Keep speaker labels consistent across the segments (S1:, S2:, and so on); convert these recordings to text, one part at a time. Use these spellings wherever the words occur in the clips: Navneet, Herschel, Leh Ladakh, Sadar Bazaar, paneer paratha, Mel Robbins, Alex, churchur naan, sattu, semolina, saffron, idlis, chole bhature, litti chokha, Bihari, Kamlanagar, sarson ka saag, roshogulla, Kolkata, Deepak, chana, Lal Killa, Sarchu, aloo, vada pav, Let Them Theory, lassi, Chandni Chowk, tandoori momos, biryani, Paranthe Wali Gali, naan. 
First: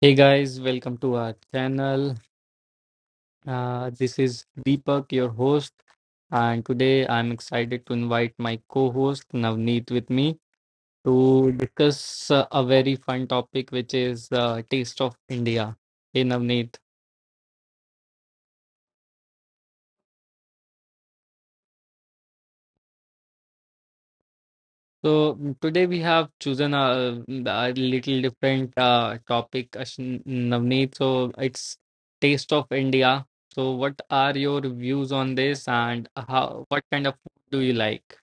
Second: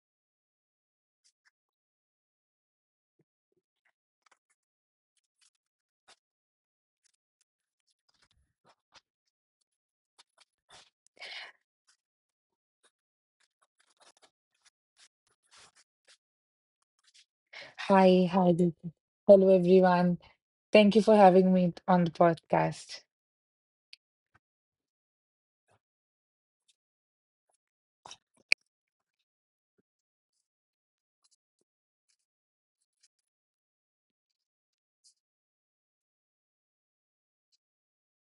S1: Hey guys, welcome to our channel. This is Deepak, your host, and today I'm excited to invite my co host Navneet with me to discuss a very fun topic, which is Taste of India. Hey Navneet.
S2: Hi, hi, Deepa. Hello, everyone. Thank you for having me on the podcast.
S1: Today we have chosen a little different topic, Navneet. So, it's Taste of India. So, what are your views on this, and how what kind of food do you like?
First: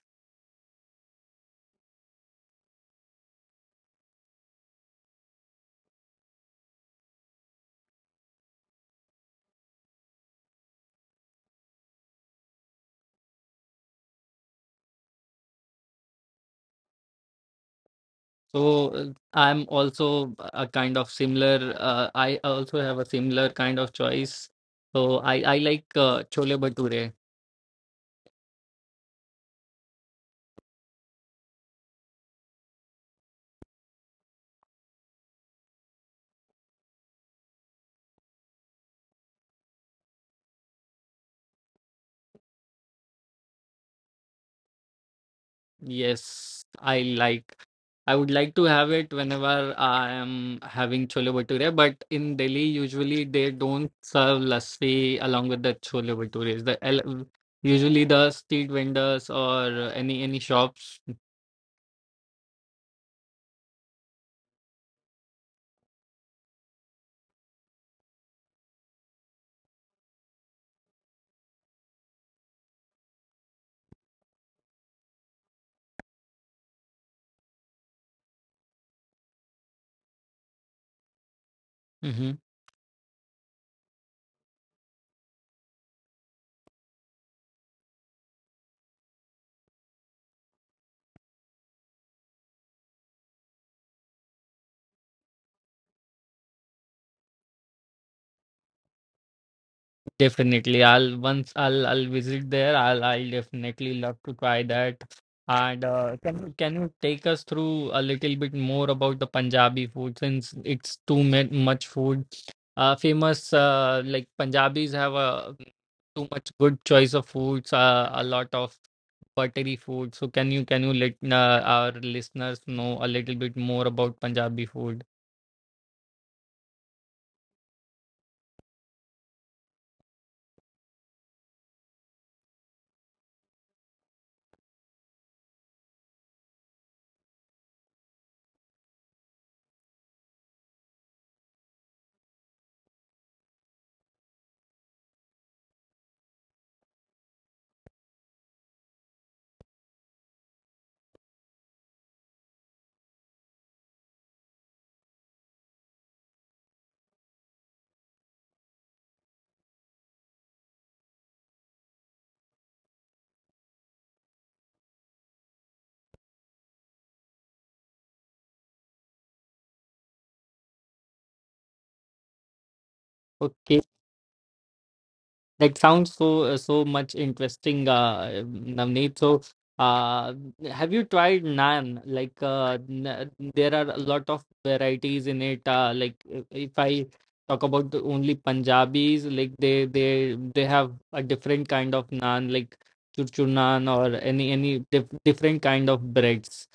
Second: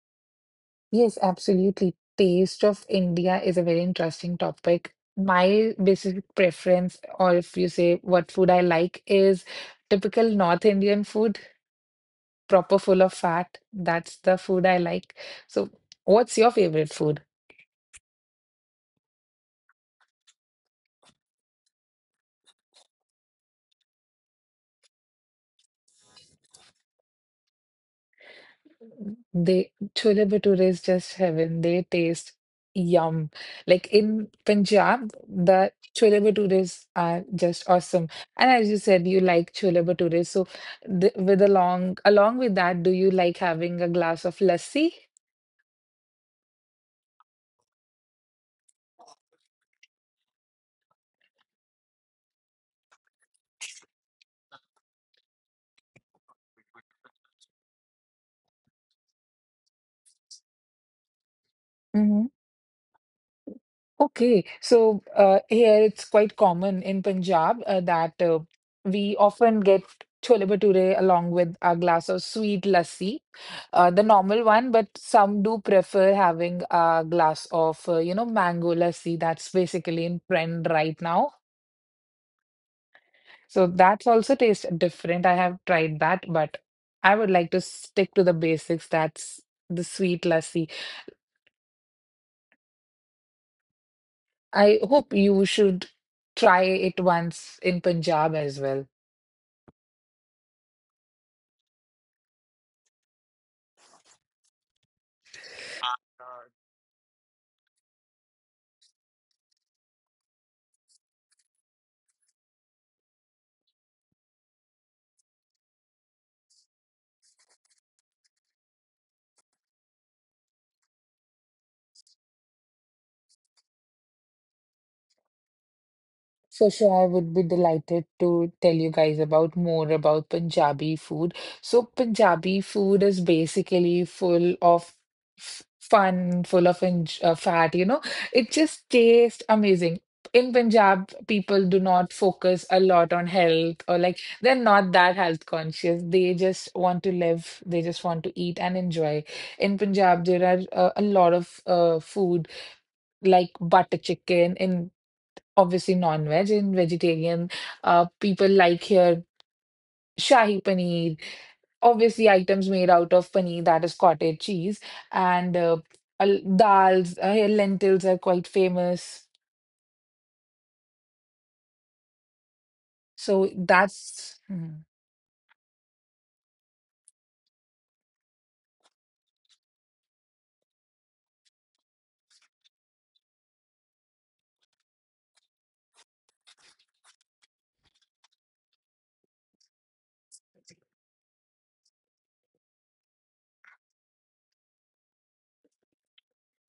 S2: Yes, absolutely. Taste of India is a very interesting topic. My basic preference, or if you say what food I like, is typical North Indian food, proper full of fat. That's the food I like. So, what's your favorite food?
S1: So I'm also a kind of similar. I also have a similar kind of choice. So I like chole bhature.
S2: They chole bhature is just heaven. They taste yum. Like in Punjab, the chole bhatures are just awesome. And as you said, you like chole bhature. So th with along with that, do you like having a glass of lassi?
S1: Yes, I like. I would like to have it whenever I am having chole bhature. But in Delhi, usually they don't serve lassi along with the chole bhatures. Usually the street vendors or any shops.
S2: Hmm. Okay, so here it's quite common in Punjab that we often get chole bhature along with a glass of sweet lassi. The normal one, but some do prefer having a glass of, mango lassi. That's basically in trend right now.
S1: Mm-hmm.
S2: So that's also taste different. I have tried that, but I would like to stick to the basics. That's the sweet lassi. I hope you should try it once in Punjab as well.
S1: Definitely. I'll visit there. I'll definitely love to try that. And can you take us through a little bit more about the Punjabi food since it's much food. Famous like Punjabis have a too much good choice of foods. A lot of buttery food. So can you let our listeners know a little bit more about Punjabi food?
S2: For sure, I would be delighted to tell you guys about more about Punjabi food. So Punjabi food is basically full of fun, full of enj fat. It just tastes amazing. In Punjab, people do not focus a lot on health or like they're not that health conscious. They just want to live, they just want to eat and enjoy. In Punjab, there are a lot of food like butter chicken. In, obviously, non-veg and vegetarian people like here shahi paneer, obviously items made out of paneer that is cottage cheese, and dals, here lentils are quite famous, so that's... Mhm.
S1: That sounds so much interesting, Navneet. So, uh, have you tried naan? Like, n there are a lot of varieties in it. Like, if I talk about the only Punjabis, like they have a different kind of naan, like churchur naan or any different kind of breads.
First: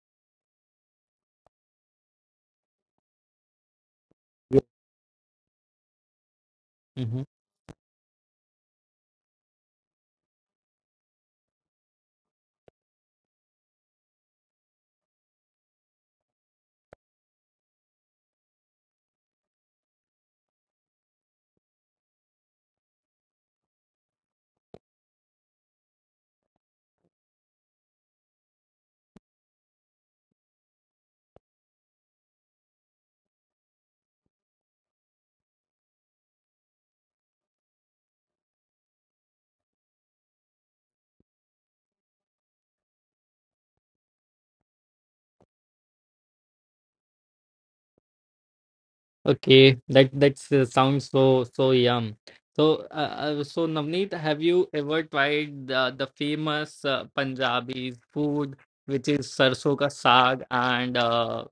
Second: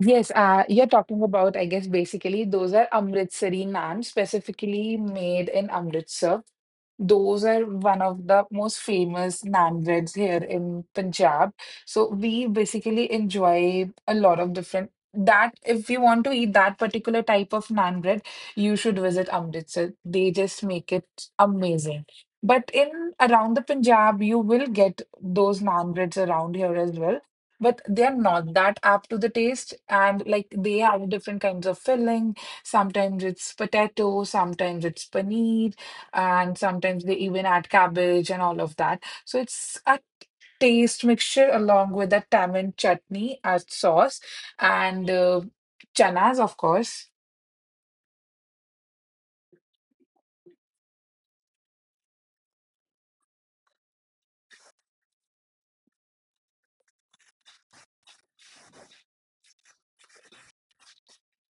S2: Yes, you're talking about, I guess, basically those are amritsari naan specifically made in Amritsar.
S1: Mm-hmm.
S2: Those are one of the most famous naan breads here in Punjab. So we basically enjoy a lot of different that if you want to eat that particular type of naan bread, you should visit Amritsar. They just make it amazing. But in around the Punjab, you will get those naan breads around here as well. But they are not that up to the taste, and like they have different kinds of filling. Sometimes it's potato, sometimes it's paneer and sometimes they even add cabbage and all of that. So it's a taste mixture along with the tamarind chutney as sauce and chanas, of course,
S1: Okay, that's sounds so so yum. So, so Navneet, have you ever tried the famous Punjabi food, which is sarson ka saag and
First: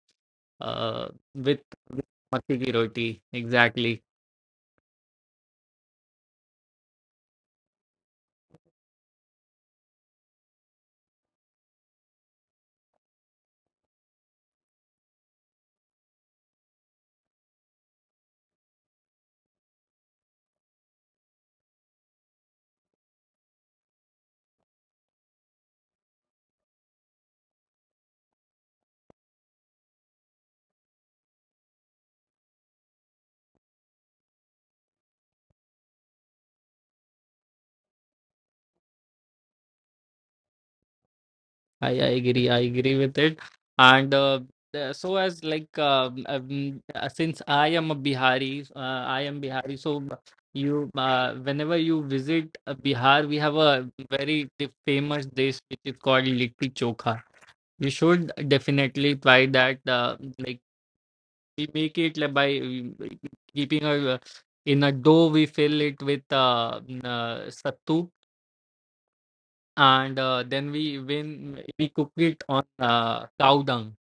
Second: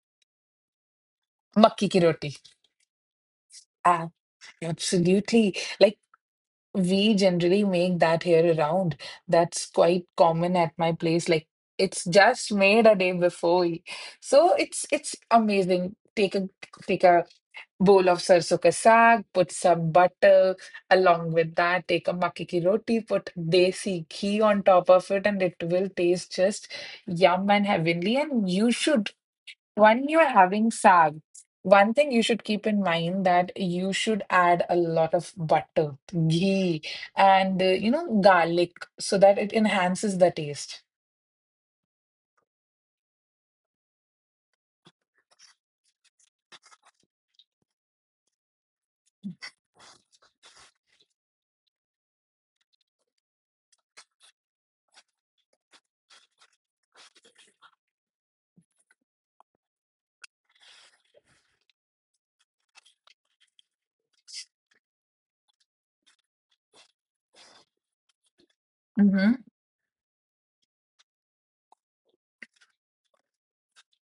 S1: uh, with,
S2: makki ki
S1: with
S2: roti.
S1: makke ki roti? Exactly.
S2: Ah, absolutely. Like we generally make that here around. That's quite common at my place. Like it's just made a day before. So it's amazing. Take a bowl of sarson ka saag, put some butter along with that, take a makke ki roti, put desi ghee on top of it, and it will taste just yum and heavenly. And you should, when you're having saag, one thing you should keep in mind that you should add a lot of butter, ghee, and garlic so that it enhances the taste.
S1: I agree. I agree with it. And so as since I am a Bihari, I am Bihari. Whenever you visit Bihar, we have a famous dish which is called litti chokha. You should definitely try that. Like we make it like, by keeping a in a dough. We fill it with sattu,
S2: Hmm.
S1: and then we when we cook it on cow dung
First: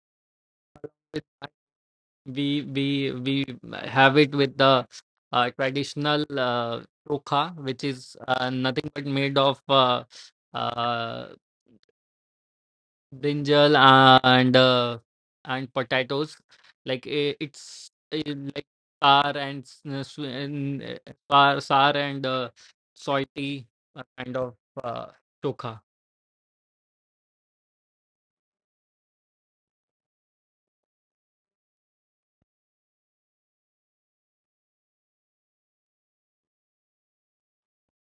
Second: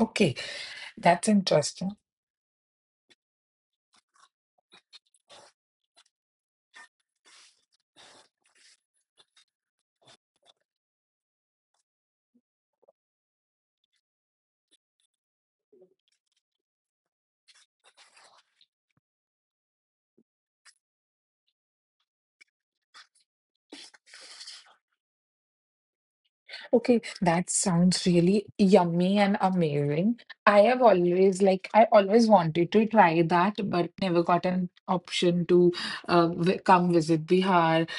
S2: Okay,
S1: with
S2: that's interesting.
S1: we we we have it with the traditional chokha, which is nothing but made of uh, brinjal and potatoes. It's like sour and sour and salty kind of uh, chokha.
S2: Okay, that sounds really yummy and amazing. I always wanted to try that, but never got an option to vi come visit Bihar.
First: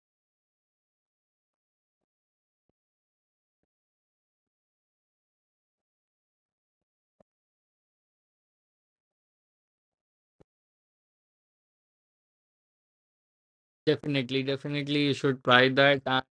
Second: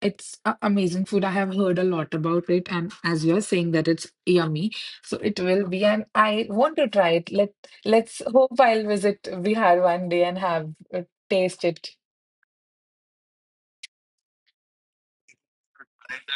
S2: It's a amazing food. I have heard a lot about it, and as you're saying that it's yummy, so it will be. And I want to try it. Let's hope I'll visit Bihar one day and have uh, taste it.
S1: Definitely, definitely, you should try that.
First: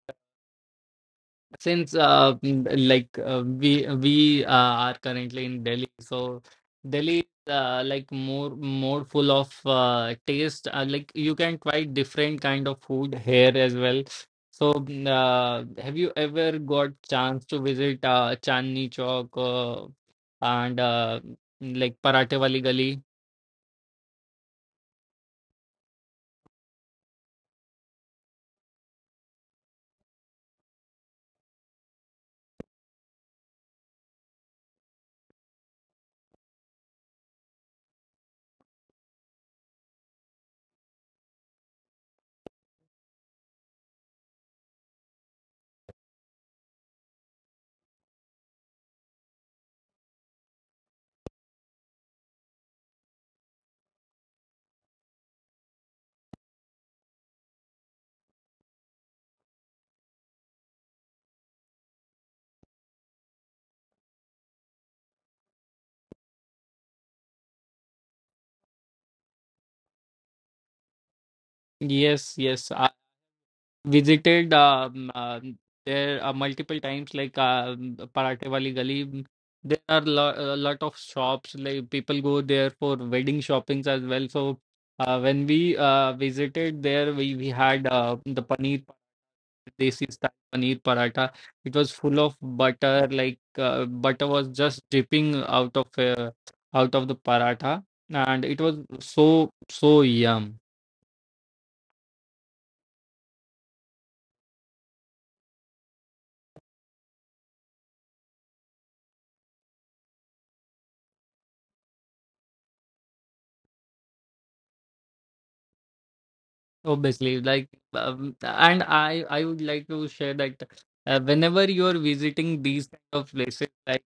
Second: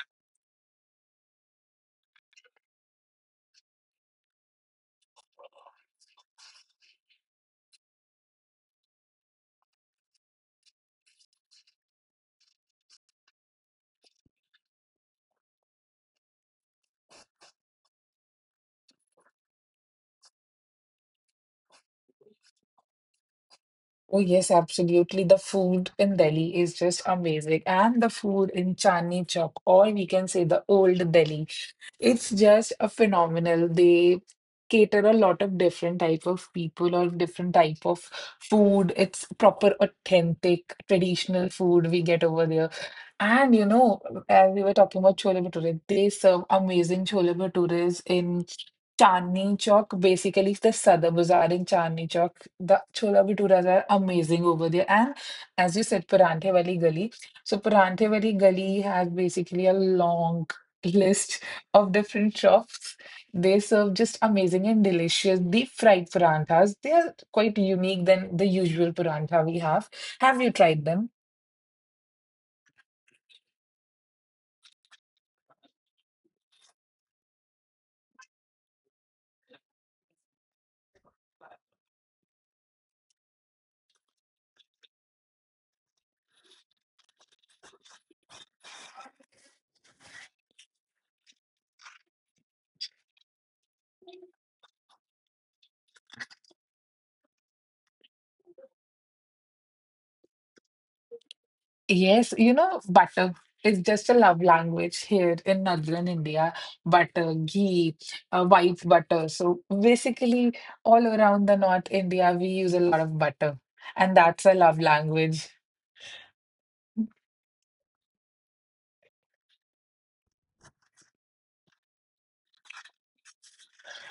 S1: Since like we are currently in Delhi, so Delhi is like more full of taste. Like you can try different kind of food here as well. So, have you ever got chance to visit Chandni Chowk and like Parathe Wali Gali?
S2: Oh, yes, absolutely. The food in Delhi is just amazing. And the food in Chandni Chowk, or we can say the old Delhi, it's just a phenomenal. They cater a lot of different type of people or different type of food. It's proper, authentic, traditional food we get over there. And you know, as we were talking about chole bhature, they serve amazing chole bhatures in Chandni Chowk. Basically, it's the Sadar Bazaar in Chandni Chowk. The chola bhaturas are amazing over there. And as you said, Paranthe Wali Gali. So Paranthe Wali Gali has basically a long list of different shops. They serve just amazing and delicious deep fried paranthas. They are quite unique than the usual parantha we have. Have you tried them?
S1: Yes, yes. Visited there multiple times like parathe wali gali. Mm, there are a lot of shops like people go there for wedding shoppings as well so when we visited there we had the paneer desi style paneer paratha. It was full of butter, like butter was just dripping out of the paratha, and it was so so yum.
S2: Yes, you know, butter is just a love language here in northern India. Butter, ghee, white butter. So basically, all around the North India, we use a lot of butter, and that's a love language.
S1: Obviously, like, and I would like to share that whenever you are visiting these kind of places, like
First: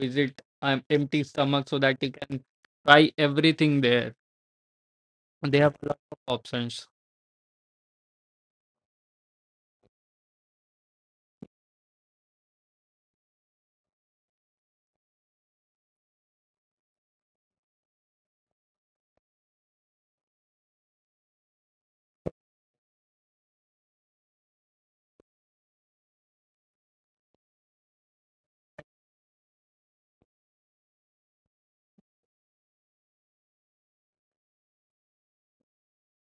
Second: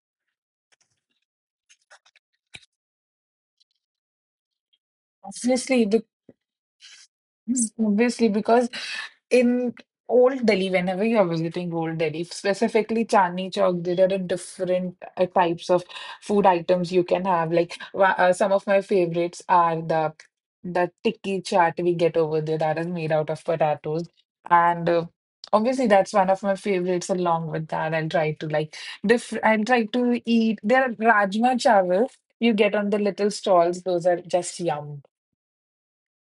S1: visit empty stomach so that you can try everything there. They have
S2: Obviously.
S1: lot of options.
S2: Yes, obviously, because in old Delhi, whenever you're visiting old Delhi, specifically Chandni Chowk, there are different types of food items you can have. Like some of my favorites are the tikki chaat we get over there that is made out of potatoes, and obviously that's one of my favorites. Along with that, I'll try to like different. I'll try to eat. There are rajma chawal you get on the little stalls. Those are just yum.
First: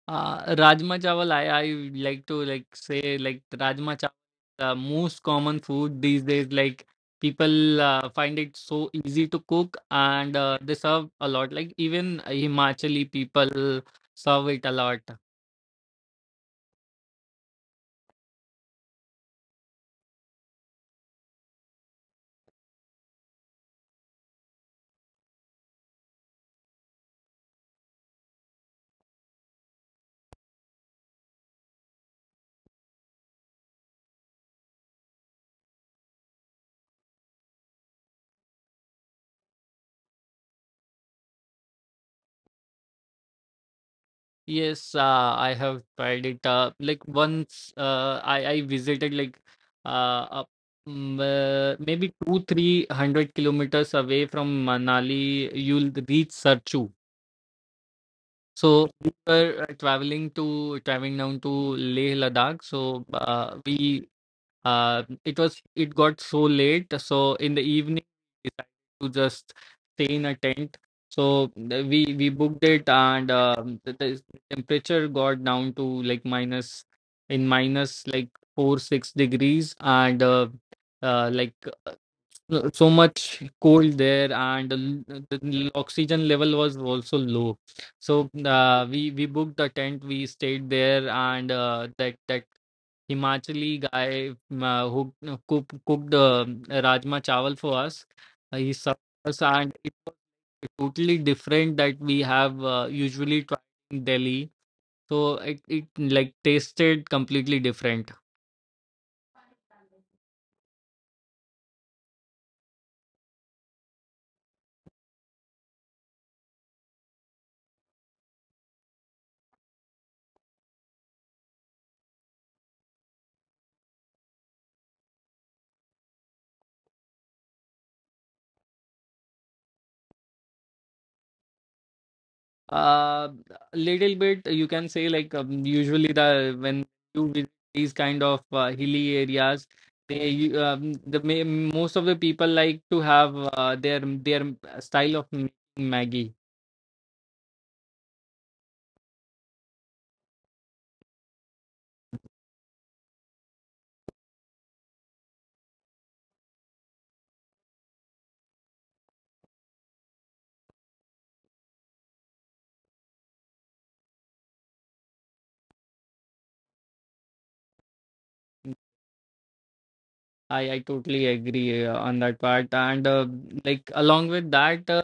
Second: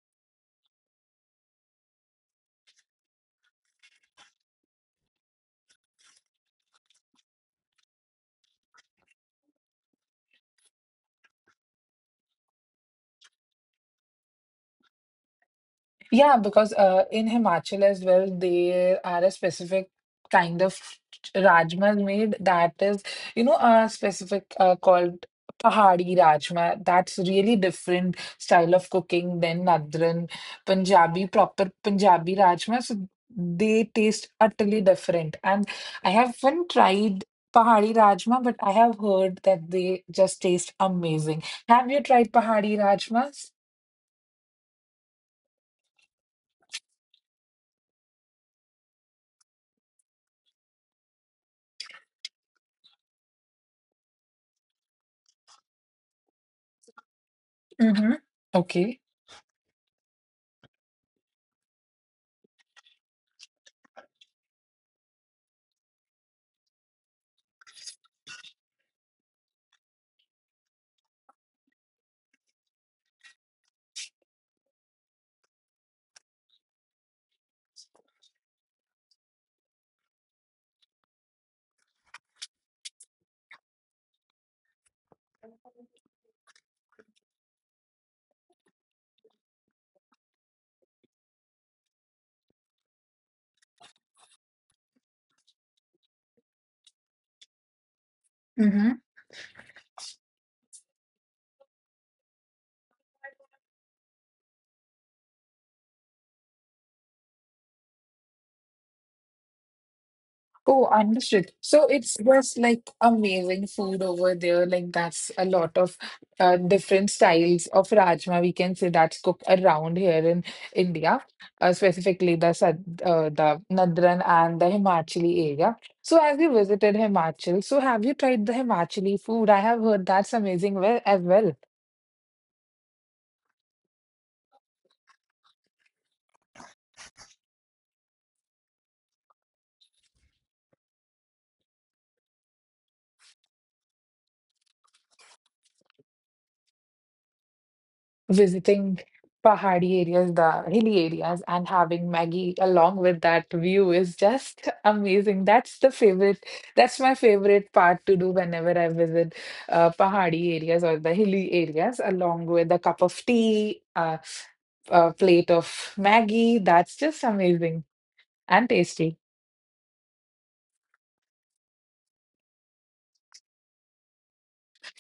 S1: Rajma chawal, I would like to like say like Rajma chawal, is the most common food these days. Like people find it so easy to cook, and they serve a lot. Like even Himachali people serve it a lot.
S2: Yeah, because in Himachal as well, there are a specific kind of rajma made that is, a specific called Pahadi rajma. That's really different style of cooking than Nadran Punjabi, proper Punjabi rajma. So they taste utterly different. And I haven't tried Pahadi rajma, but I have heard that they just taste amazing. Have you tried Pahadi rajmas?
S1: Yes, I have tried it. Like once, I visited like uh, up, maybe two three hundred kilometers away from Manali. You'll reach Sarchu.
S2: Mm-hmm.
S1: So
S2: Okay.
S1: we were traveling down to Leh Ladakh. So we it was it got so late. So in the evening, we decided to just stay in a tent. We booked it, and the temperature got down to minus like 4 or 6 degrees, and uh, like so much cold there, and the oxygen level was also low, so we booked a tent. We stayed there, and that Himachali guy, who cooked rajma chawal for us. He served us, and it was totally different that we have usually tried in Delhi. So it like tasted completely different.
S2: Oh, understood. So it's just like amazing food over there. Like that's a lot of different styles of rajma we can say that's cooked around here in India, specifically the the Nadran and the Himachali area. So have you visited Himachal? So have you tried the Himachali food? I have heard that's amazing well as well.
S1: uh A little bit you can say like usually the when you visit these kind of hilly areas they you- the ma- most of the people like to have their style of making Maggie.
S2: Visiting pahadi areas, the hilly areas, and having Maggie along with that view is just amazing. That's the favorite. That's my favorite part to do whenever I visit pahadi areas or the hilly areas, along with a cup of tea, a plate of Maggie. That's just amazing and tasty.
S1: I totally agree on that part and like along with that.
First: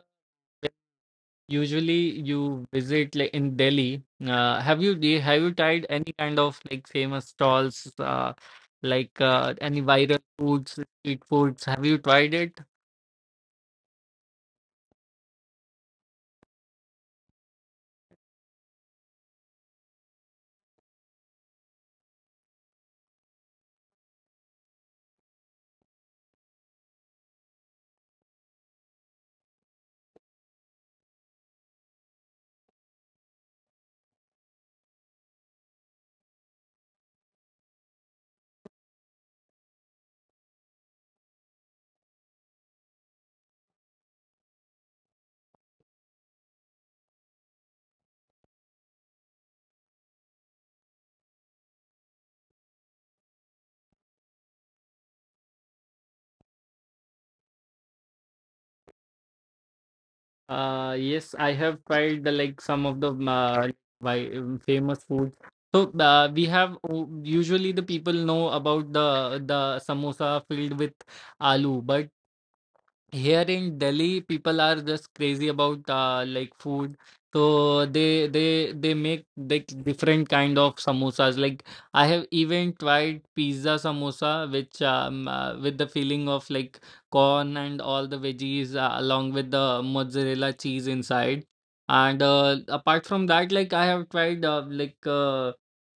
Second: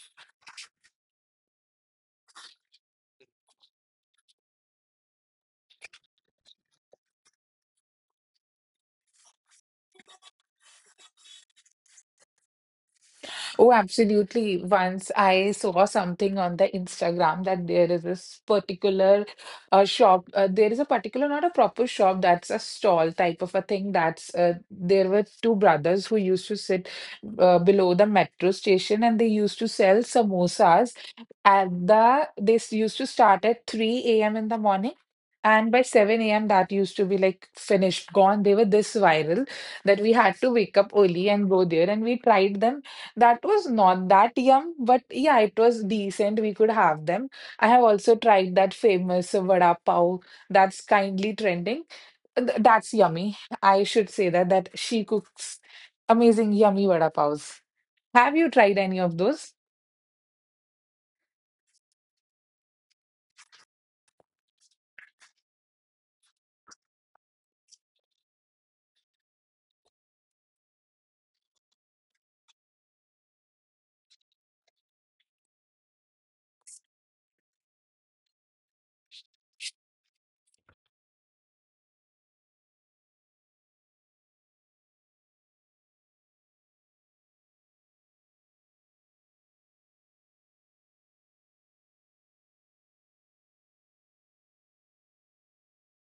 S1: Usually you visit like in Delhi. Have you tried any kind of like famous stalls, any viral foods, street foods? Have you tried it?
S2: Oh, absolutely. Once I saw something on the Instagram that there is this particular shop. There is a particular, not a proper shop, that's a stall type of a thing. That's there were two brothers who used to sit below the metro station and they used to sell samosas at the this used to start at 3 a.m. in the morning, and by 7 a.m. that used to be like finished, gone. They were this viral that we had to wake up early and go there, and we tried them. That was not that yum, but yeah, it was decent. We could have them. I have also tried that famous vada pav that's kindly trending. That's yummy. I should say that that she cooks amazing yummy vada pavs. Have you tried any of those?
S1: Yes, I have tried like some of the famous foods. So we have usually the people know about the samosa filled with aloo, but here in Delhi, people are just crazy about like food. So they make like different kind of samosas. Like I have even tried pizza samosa, which with the feeling of like corn and all the veggies along with the mozzarella cheese inside. And apart from that, like I have tried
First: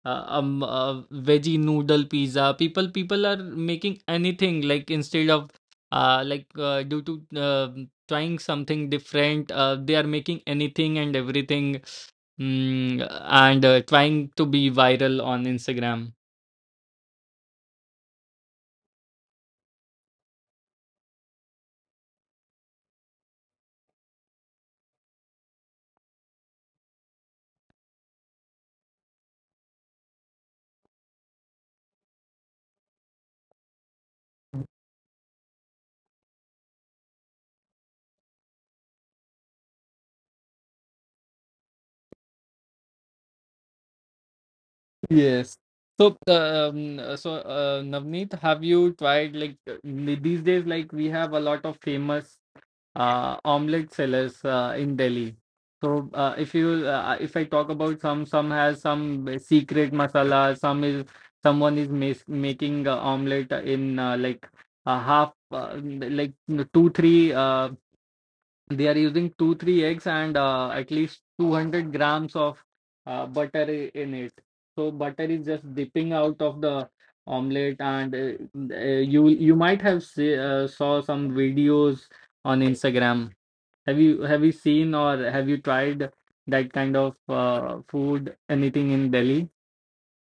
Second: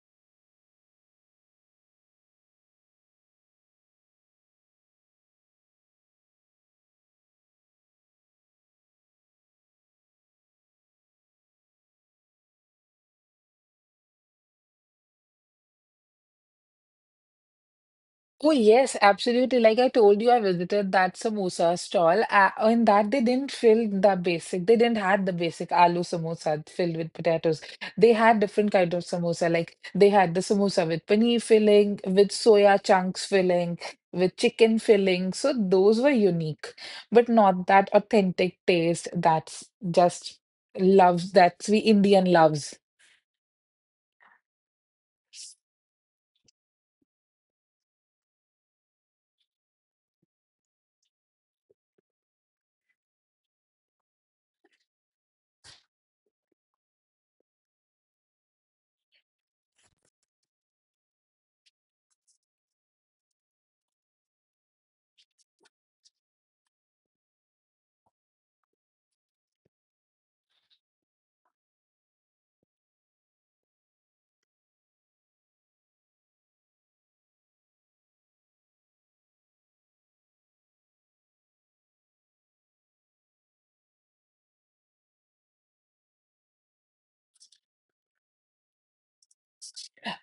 S1: uh, um uh, veggie noodle pizza. People are making anything like instead of like due to trying something different they are making anything and everything, mm, and trying to be viral on instagram.
S2: Oh, yes, absolutely. Like I told you, I visited that samosa stall. In that, they didn't fill the basic. They didn't had the basic aloo samosa filled with potatoes. They had different kind of samosa. Like they had the samosa with paneer filling, with soya chunks filling, with chicken filling. So those were unique, but not that authentic taste that's just loves that we Indian loves.
S1: Yes. So, so Navneet, have you tried these days? Like we have a lot of famous omelette sellers in Delhi. So, if I talk about some has some secret masala. Someone is mas making omelette in like a half, two or three. They are using two or three eggs and at least 200 grams of butter in it, so butter is just dipping out of the omelet, and you might have saw some videos on instagram. Have you seen or have you tried that kind of food anything in delhi?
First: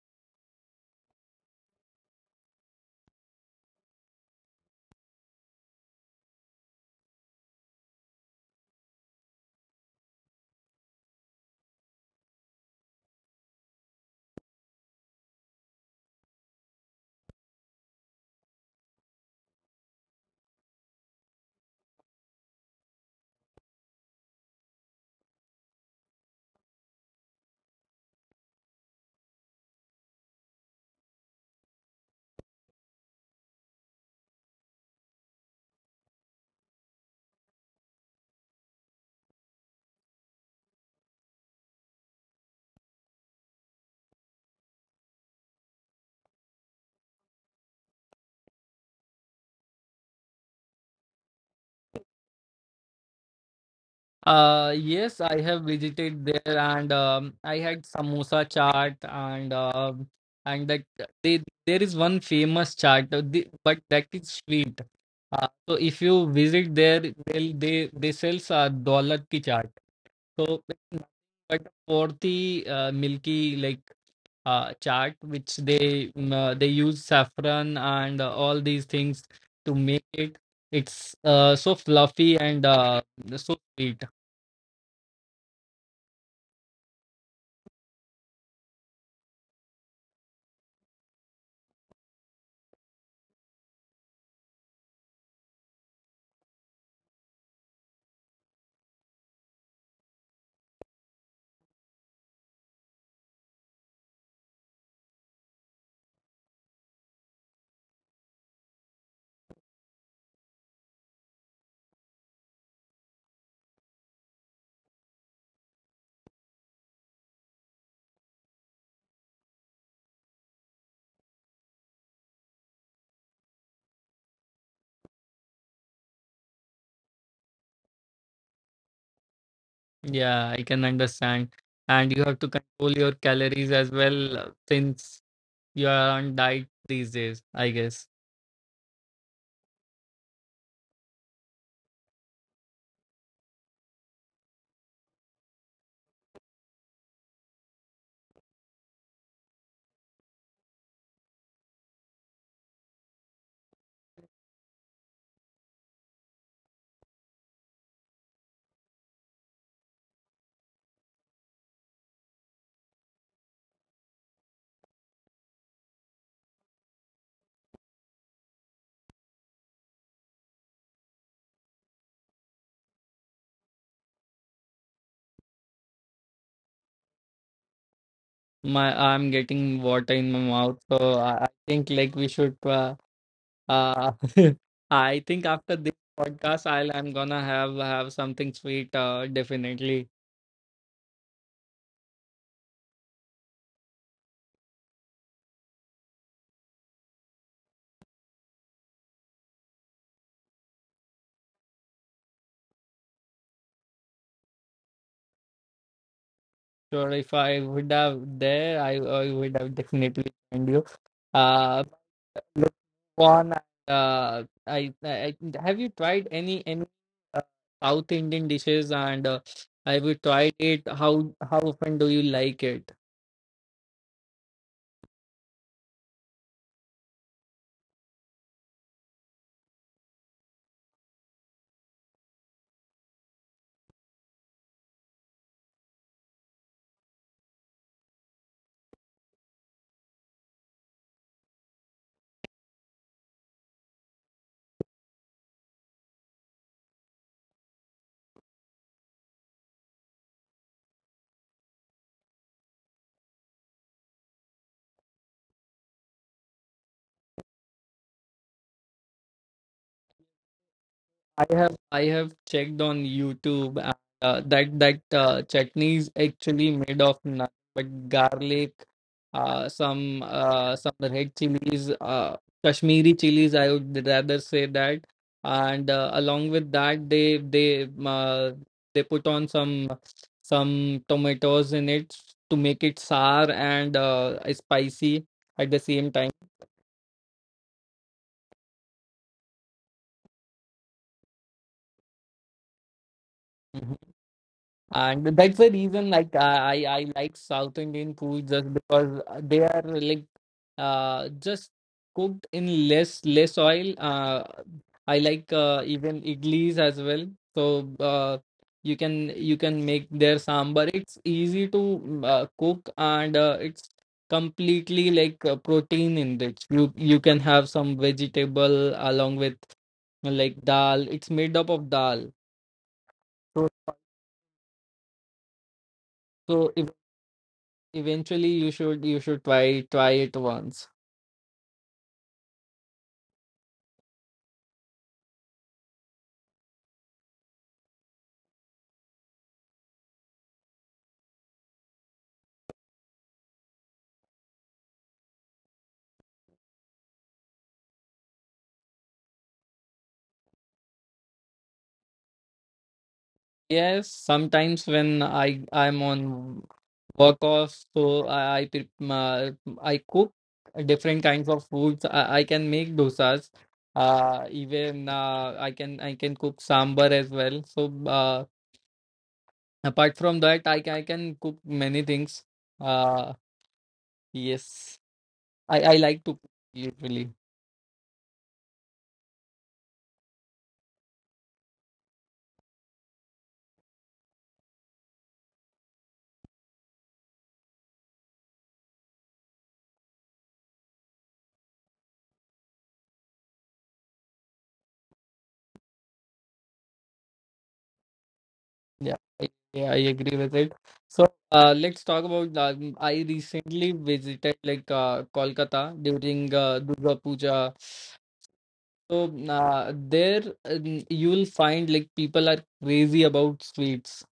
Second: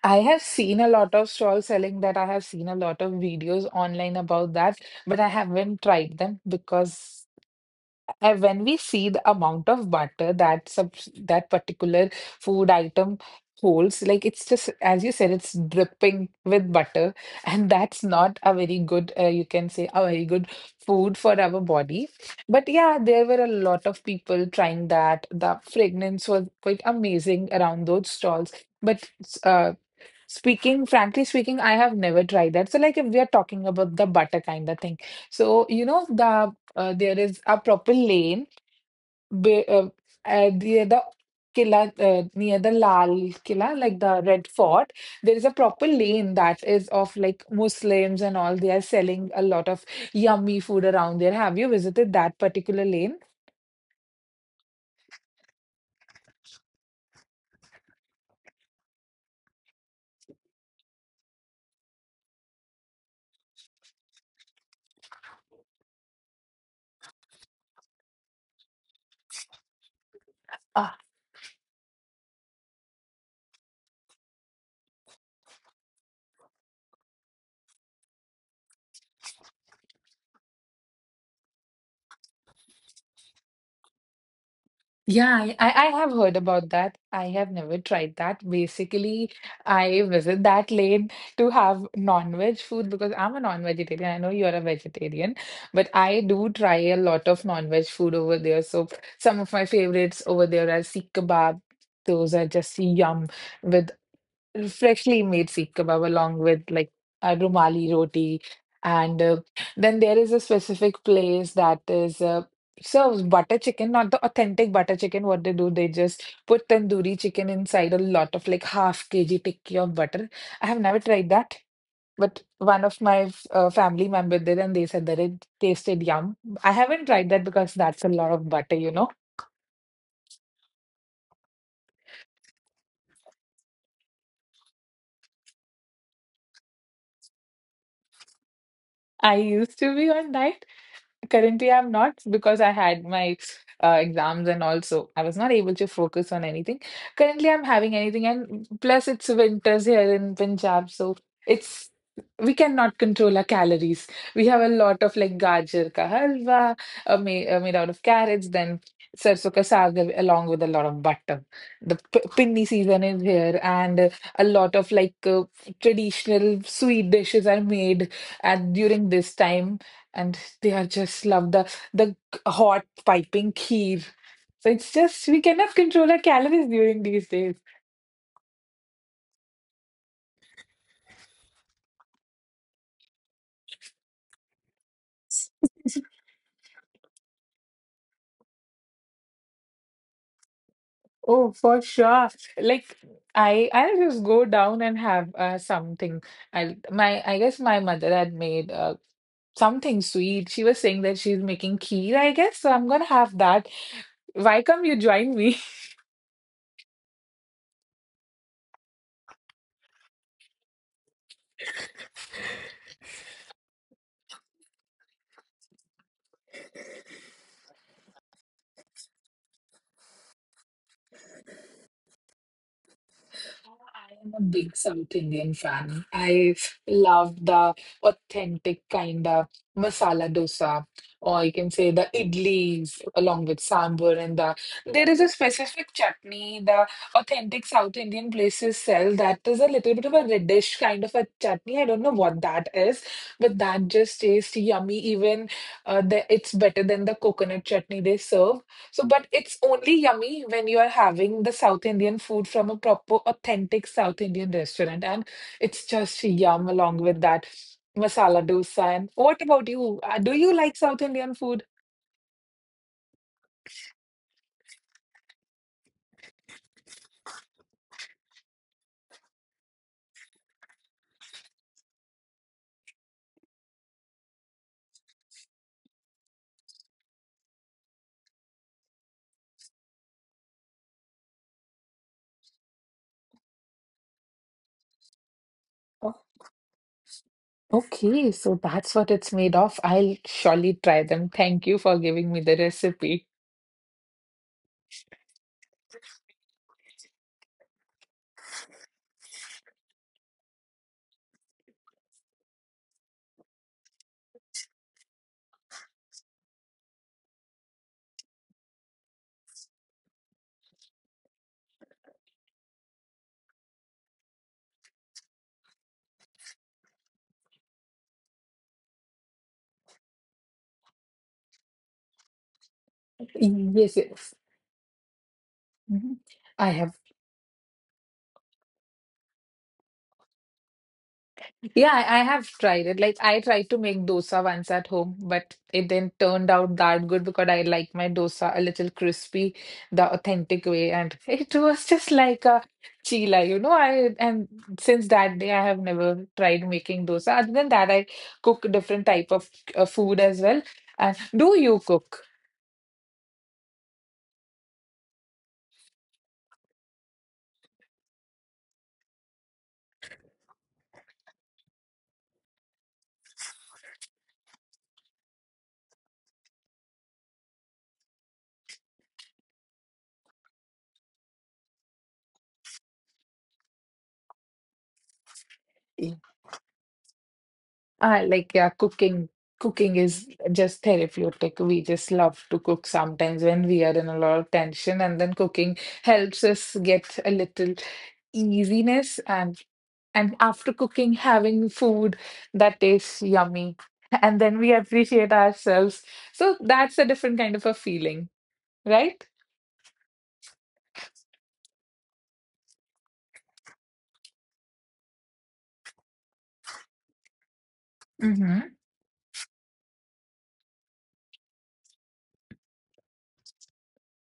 S2: I have seen a lot of stalls selling that. I have seen a lot of videos online about that, but I haven't tried them because when we see the amount of butter that that particular food item holds, like it's just, as you said, it's dripping with butter, and that's not a very good, you can say, a very good food for our body. But yeah, there were a lot of people trying that. The fragrance was quite amazing around those stalls. But uh, frankly speaking, I have never tried that. So, like, if we are talking about the butter kind of thing, so there is a proper lane be, uh, near the Killa, near the Lal Killa, like the Red Fort. There is a proper lane that is of like Muslims and all. They are selling a lot of yummy food around there. Have you visited that particular lane?
S1: Yes, I have visited there, and I had samosa chaat, and that there is one famous chaat, but that is sweet. So if you visit there, they sells daulat ki chaat. So it's nothing but for the milky like chaat, which they use saffron and all these things to make it. It's so fluffy and so sweet.
S2: Yeah, I have heard about that. I have never tried that. Basically, I visit that lane to have non-veg food because I'm a non-vegetarian. I know you're a vegetarian, but I do try a lot of non-veg food over there. So some of my favorites over there are Sikh kebab. Those are just yum with freshly made seekh kebab along with like a rumali roti. And then there is a specific place that is serves butter chicken, not the authentic butter chicken. What they do, they just put tandoori chicken inside a lot of like half kg tikki of butter. I have never tried that, but one of my family member did, and they said that it tasted yum. I haven't tried that because that's a lot of butter.
S1: Yeah, I can understand. And you have to control your calories as well since you are on diet these days, I guess.
S2: I used to be on diet. Currently, I'm not because I had my exams and also I was not able to focus on anything. Currently, I'm having anything, and plus it's winters here in Punjab, so it's we cannot control our calories. We have a lot of like gajar ka halwa made out of carrots, then sarson ka saag av- along with a lot of butter. The p pinni season is here, and a lot of like traditional sweet dishes are made at during this time and they are just love the hot piping kheer. So it's just we cannot control our calories during these days.
S1: My I'm getting water in my mouth, so I think like we should uh I think after this podcast I'm gonna have something sweet definitely.
S2: Oh, for sure. Like I'll just go down and have something. I my I guess my mother had made something sweet. She was saying that she's making kheer, I guess. So I'm gonna have that. Why come you join me?
S1: Sure if I would have there, I would have definitely joined you. Uh Look on. I Have you tried any uh, South Indian dishes and have you tried it? How often do you like it?
S2: I am a big South Indian fan. I love the authentic kind of masala dosa, or you can say the idlis along with sambar and the. There is a specific chutney the authentic South Indian places sell that is a little bit of a reddish kind of a chutney. I don't know what that is, but that just tastes yummy. Even it's better than the coconut chutney they serve. So, but it's only yummy when you are having the South Indian food from a proper, authentic South Indian restaurant. And it's just yum along with that masala dosa. And what about you? Do you like South Indian food?
S1: I have checked on YouTube, and that chutney is actually made of nothing but garlic, some red chilies, Kashmiri chilies. I would rather say that, and along with that, they put on some tomatoes in it to make it sour and spicy at the same
S2: Oh,
S1: time.
S2: okay, so that's what it's made of. I'll surely try them. Thank you for giving me the recipe.
S1: And that's the reason, like, I like South Indian food just because they are like, just cooked in less oil. I like even idlis as well. So, you can make their sambar. It's easy to cook, and it's completely like protein enriched. You can have some vegetable along with like dal. It's made up of dal. So.
S2: Yes, yes. Mhm. I
S1: So
S2: have
S1: eventually you should try it once.
S2: Yeah, I have tried it. Like I tried to make dosa once at home, but it then turned out that good because I like my dosa a little crispy, the authentic way, and it was just like a chila. I and Since that day, I have never tried making dosa. Other than that, I cook different type of food as well. And do you cook?
S1: Yes, sometimes when I'm on work off, so I I cook different kinds of foods. I can make dosas. Even I can I can cook sambar as well. Apart from that, I, can I can cook many things. uh yes, I like to cook usually.
S2: I like, yeah, cooking. Cooking is just therapeutic. We just love to cook sometimes when we are in a lot of tension, and then cooking helps us get a little easiness and after cooking, having food that tastes yummy, and then we appreciate ourselves. So that's a different kind of a feeling,
S1: Yeah,
S2: right?
S1: I agree with it. So, let's talk about. I recently visited like Kolkata during Durga Puja. So there you'll find like people are crazy about sweets.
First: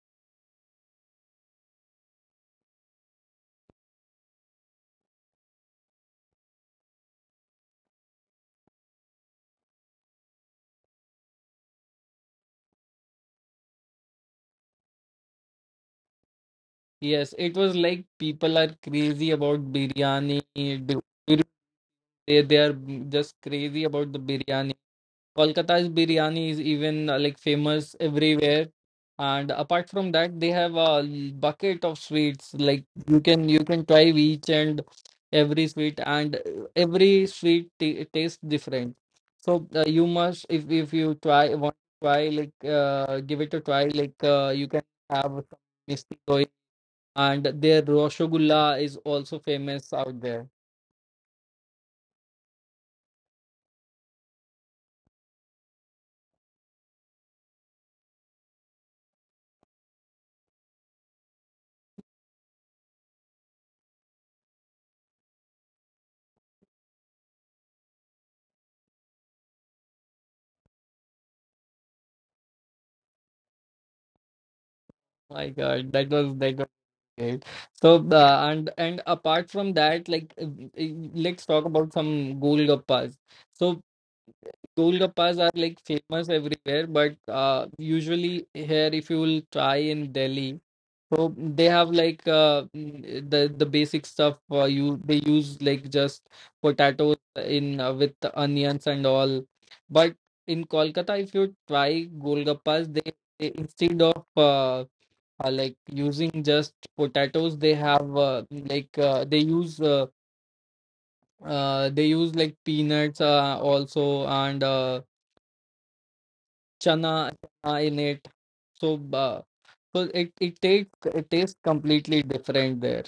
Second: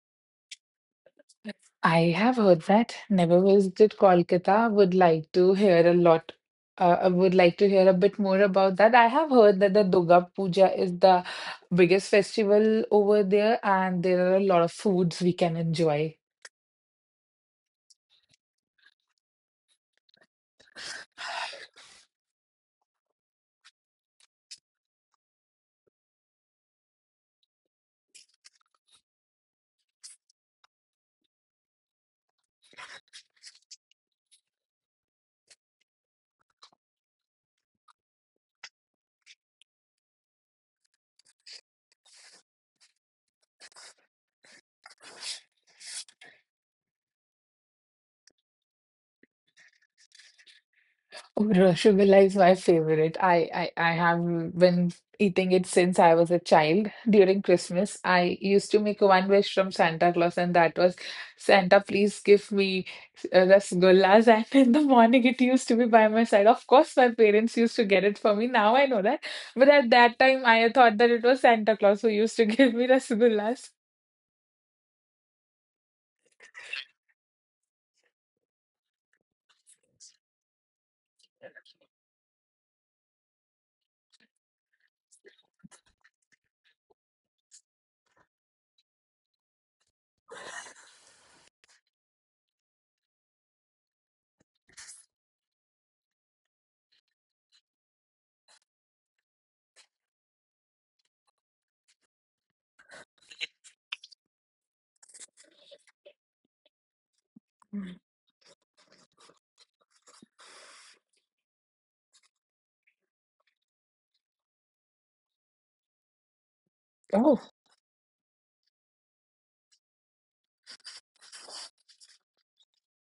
S2: I have heard that. Never visited Kolkata. Would like to hear a lot. I would like to hear a bit more about that. I have heard that the Durga Puja is the biggest festival over there, and there are a lot of foods we can enjoy.
S1: Yes, it was like people are crazy about biryani. They are just crazy about the biryani. Kolkata's biryani is even like famous everywhere. And apart from that, they have a bucket of sweets. Like you can try each and every sweet t tastes different. So you must, if you try want to try, like give it a try. Like you can have some misty going, and their roshogulla is also famous out there.
S2: Oh, Rasgulla is my favorite. I have been eating it since I was a child. During Christmas, I used to make one wish from Santa Claus, and that was, Santa, please give me rasgullas. And in the morning, it used to be by my side. Of course, my parents used to get it for me. Now I know that, but at that time, I thought that it was Santa Claus who used to give me rasgullas.
S1: My God, that was that. Great. So, and apart from that, like let's talk about some Golgappas. So, Golgappas are like famous everywhere, but usually here, if you will try in Delhi, so they have like the basic stuff. You they use like just potatoes in with the onions and all. But in Kolkata, if you try Golgappas, they, instead of like using just potatoes, they have like uh, they use uh, they use like peanuts also, and chana, chana in it. So so it tastes completely different there.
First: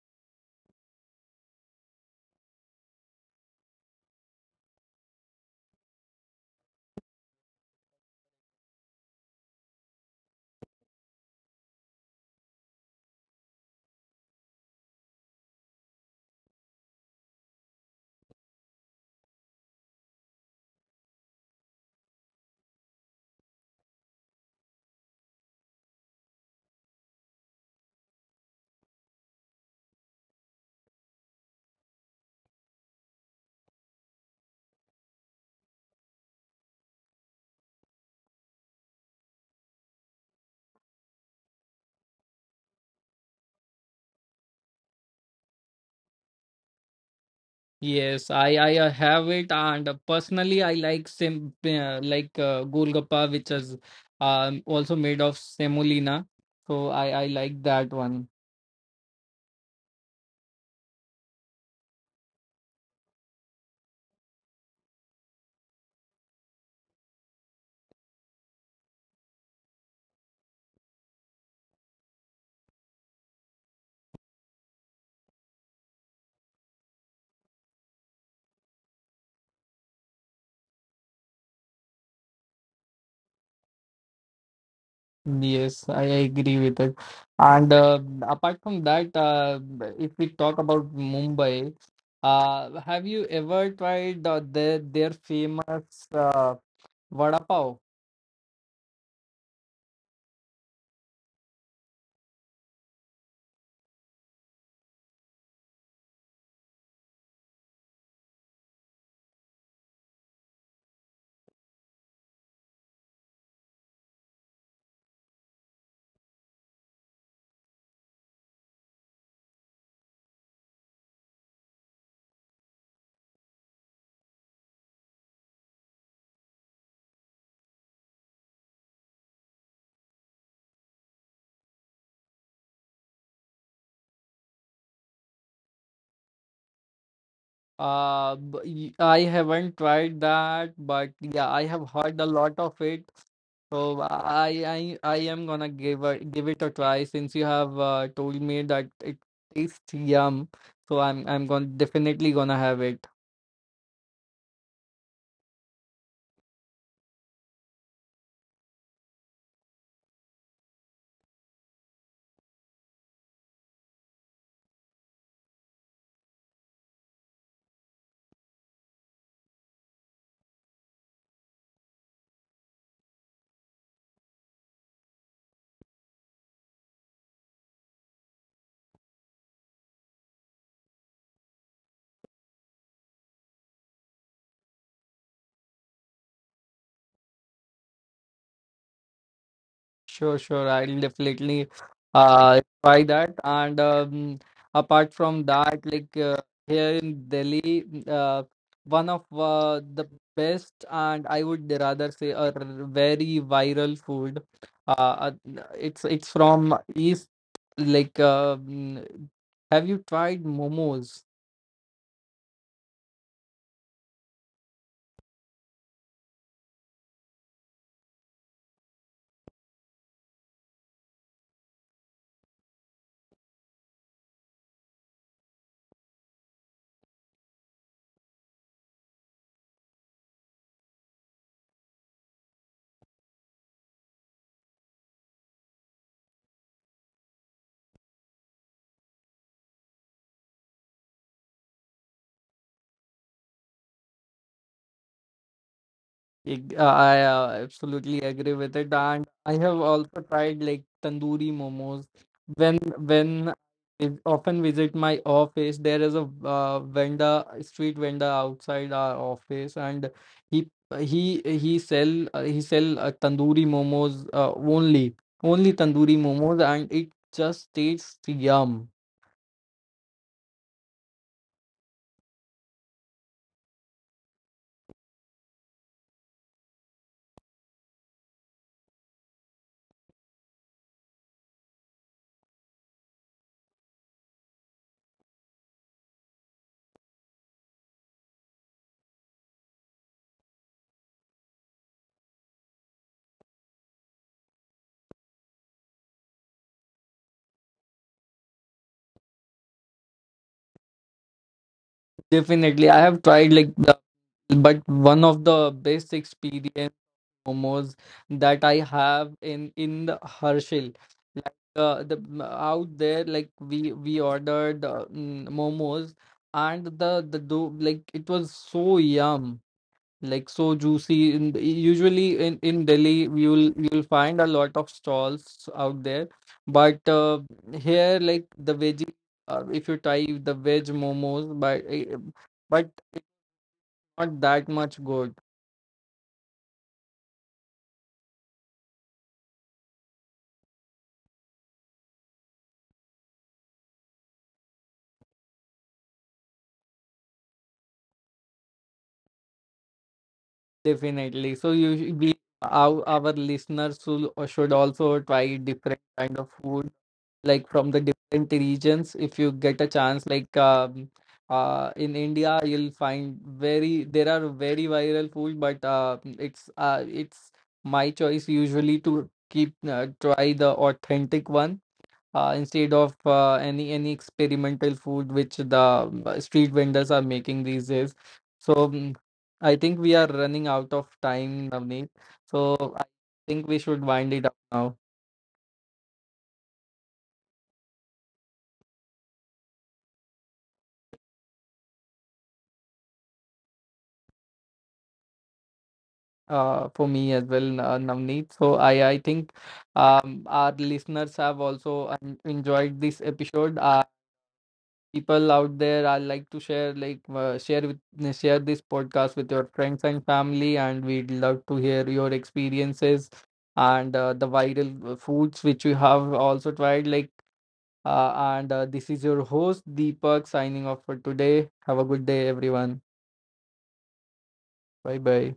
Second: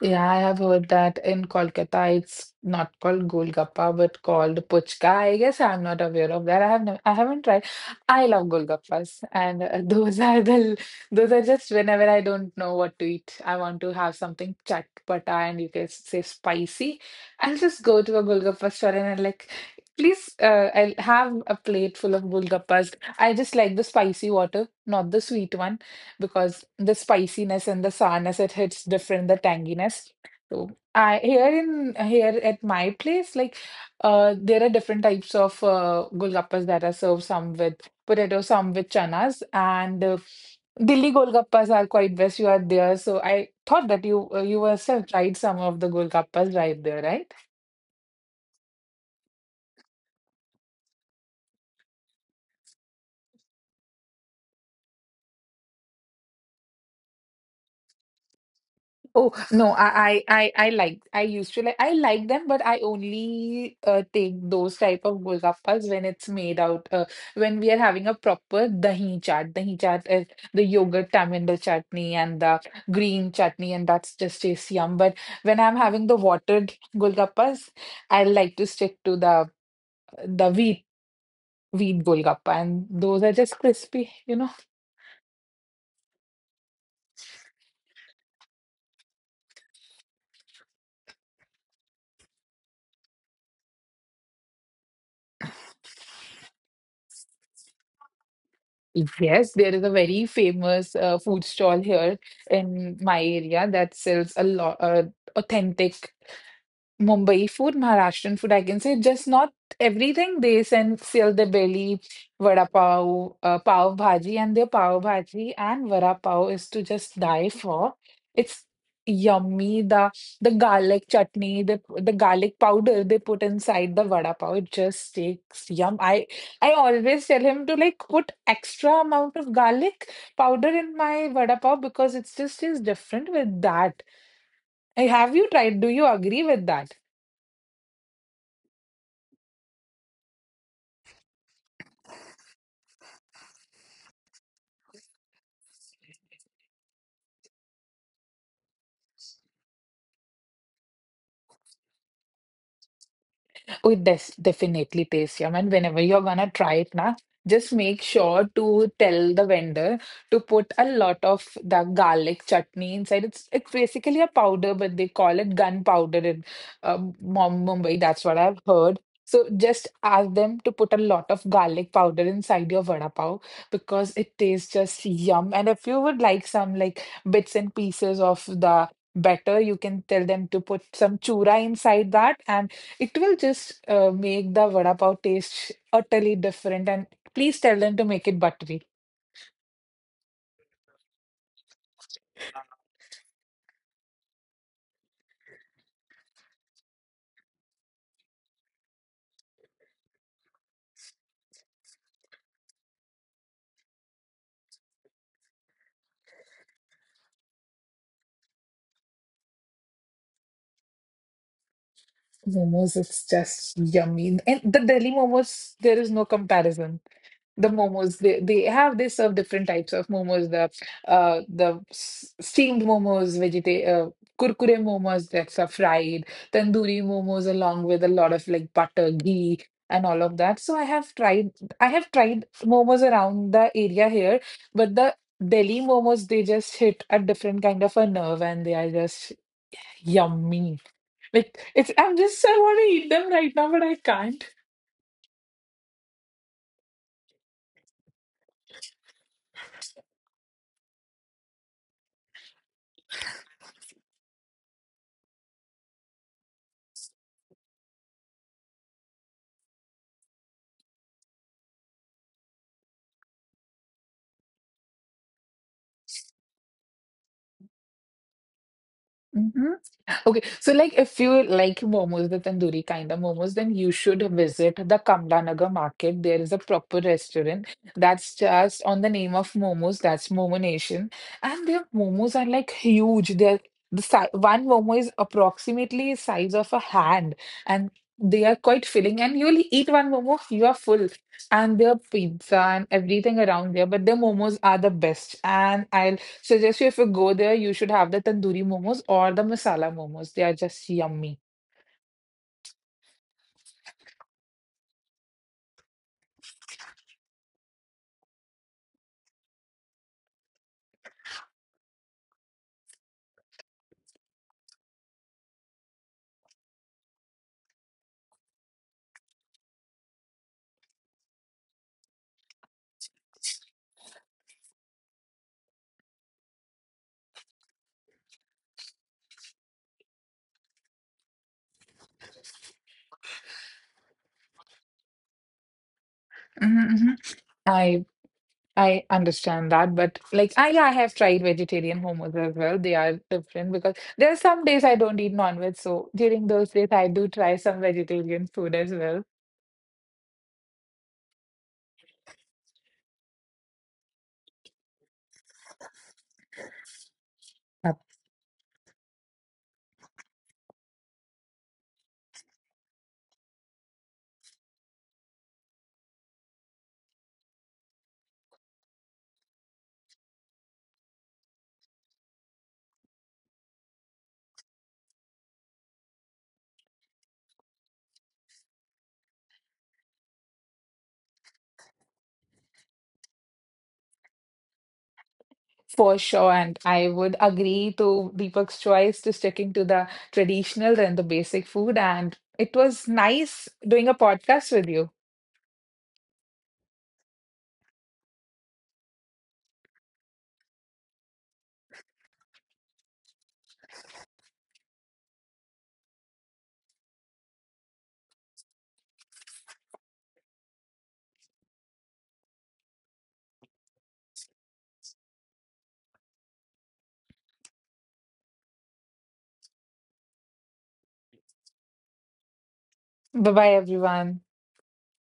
S2: Yeah, I have heard that in Kolkata it's not called Golgappa but called Puchka. I guess I'm not aware of that. I haven't tried. I love Golgappas and those are just whenever I don't know what to eat. I want to have something chatpata and you can say spicy. I'll just go to a Golgappa store and I'm like, please, I'll have a plate full of Golgappas. I just like the spicy water, not the sweet one because the spiciness and the sourness it hits different, the tanginess. So I here in here at my place, like there are different types of golgappas that are served. Some with potato, some with chanas, and Delhi golgappas are quite best. You are there, so I thought that you yourself tried some of the golgappas right there, right?
S1: Yes, I have it, and personally I like golgappa which is also made of semolina. So I like that one.
S2: Oh no, I like I used to like I like them, but I only take those type of golgappas when it's made out when we are having a proper dahi chaat. Dahi chaat is the yogurt tamarind chutney and the green chutney, and that's just tastes yum. But when I'm having the watered golgappas, I like to stick to the wheat golgappa, and those are just crispy, you know.
S1: Yes, I agree with it. And apart from that, if we talk about Mumbai, have you ever tried their famous vada pav?
S2: Yes, there is a very famous food stall here in my area that sells a lot authentic Mumbai food, Maharashtrian food, I can say just not everything. They send seal the belly, vada pav, pav bhaji, and their pav bhaji and vada pav is to just die for. It's yummy. The garlic chutney, the garlic powder they put inside the vada pav, it just takes yum. I always tell him to like put extra amount of garlic powder in my vada pav because it's just is different with that. Have you tried? Do you agree with that?
S1: I haven't tried that, but yeah, I have heard a lot of it. So I am gonna give it a try, since you have told me that it tastes yum. So I'm gonna definitely gonna have it.
S2: Oh, it des definitely tastes yum. And whenever you're gonna try it na, just make sure to tell the vendor to put a lot of the garlic chutney inside. It's basically a powder, but they call it gunpowder in Mumbai. That's what I've heard. So just ask them to put a lot of garlic powder inside your vada pav because it tastes just yum. And if you would like some like bits and pieces of the batter, you can tell them to put some chura inside that and. It will just make the vada pav taste utterly different. And please tell them to make it buttery.
S1: Sure, sure. I'll definitely try that. And apart from that, like here in Delhi, one of the best, and I would rather say a very viral food. Uh, uh, it's from East. Like, have you tried momos?
S2: Momos, it's just yummy. And the Delhi momos, there is no comparison. The momos they serve different types of momos, the steamed momos, vegeta kurkure momos that are fried, tandoori momos along with a lot of like butter ghee and all of that. So I have tried momos around the area here, but the Delhi momos they just hit a different kind of a nerve and they are just yummy. Like it's, I'm just, I want to eat them right now but I can't.
S1: I absolutely agree with it, and I have also tried like tandoori momos. When when I often visit my office, there is a vendor, street vendor outside our office, and he he sell tandoori momos, only only tandoori momos, and it just tastes yum.
S2: Mm-hmm. Okay, so like if you like momos, the tandoori kind of momos, then you should visit the Kamlanagar market. There is a proper restaurant that's just on the name of momos. That's Momo Nation, and their momos are like huge. They're the si One momo is approximately size of a hand, and they are quite filling. And you only eat one momo, you are full. And their pizza and everything around there, but their momos are the best. And I'll suggest you if you go there, you should have the tandoori momos or the masala momos. They are just yummy.
S1: Definitely, I have tried but one of the best experience momos that I have in the Herschel. Like out there, like we ordered momos, and the dough, like it was so yum, like so juicy. Usually in Delhi, you'll find a lot of stalls out there, but here like the veggie. If you try the veg momos, but it's not that much good.
S2: Hmm, hmm. I I understand that, but like I have tried vegetarian momos as well. They are different because there are some days I don't eat non-veg, so during those days I do try some vegetarian food as well.
S1: Definitely. So our listeners should also try different kind of food, like from
S2: Yep.
S1: the different regions. If you get a chance, like in India, you'll find very there are very viral food, but it's my choice usually to keep try the authentic one, instead of any experimental food which the street vendors are making these days. So I think we are running out of time, Navneet. So I think we should wind it up now.
S2: For sure, and I would agree to Deepak's choice to sticking to the traditional and the basic food. And it was nice doing a podcast with you.
S1: For me as well, Navneet. So I think our listeners have also enjoyed this episode. People out there, I like to share this podcast with your friends and family, and we'd love to hear your experiences and the viral foods which you have also tried, like and this is your host Deepak signing off for today. Have a good day, everyone.
S2: Bye bye, everyone.
S1: Bye bye.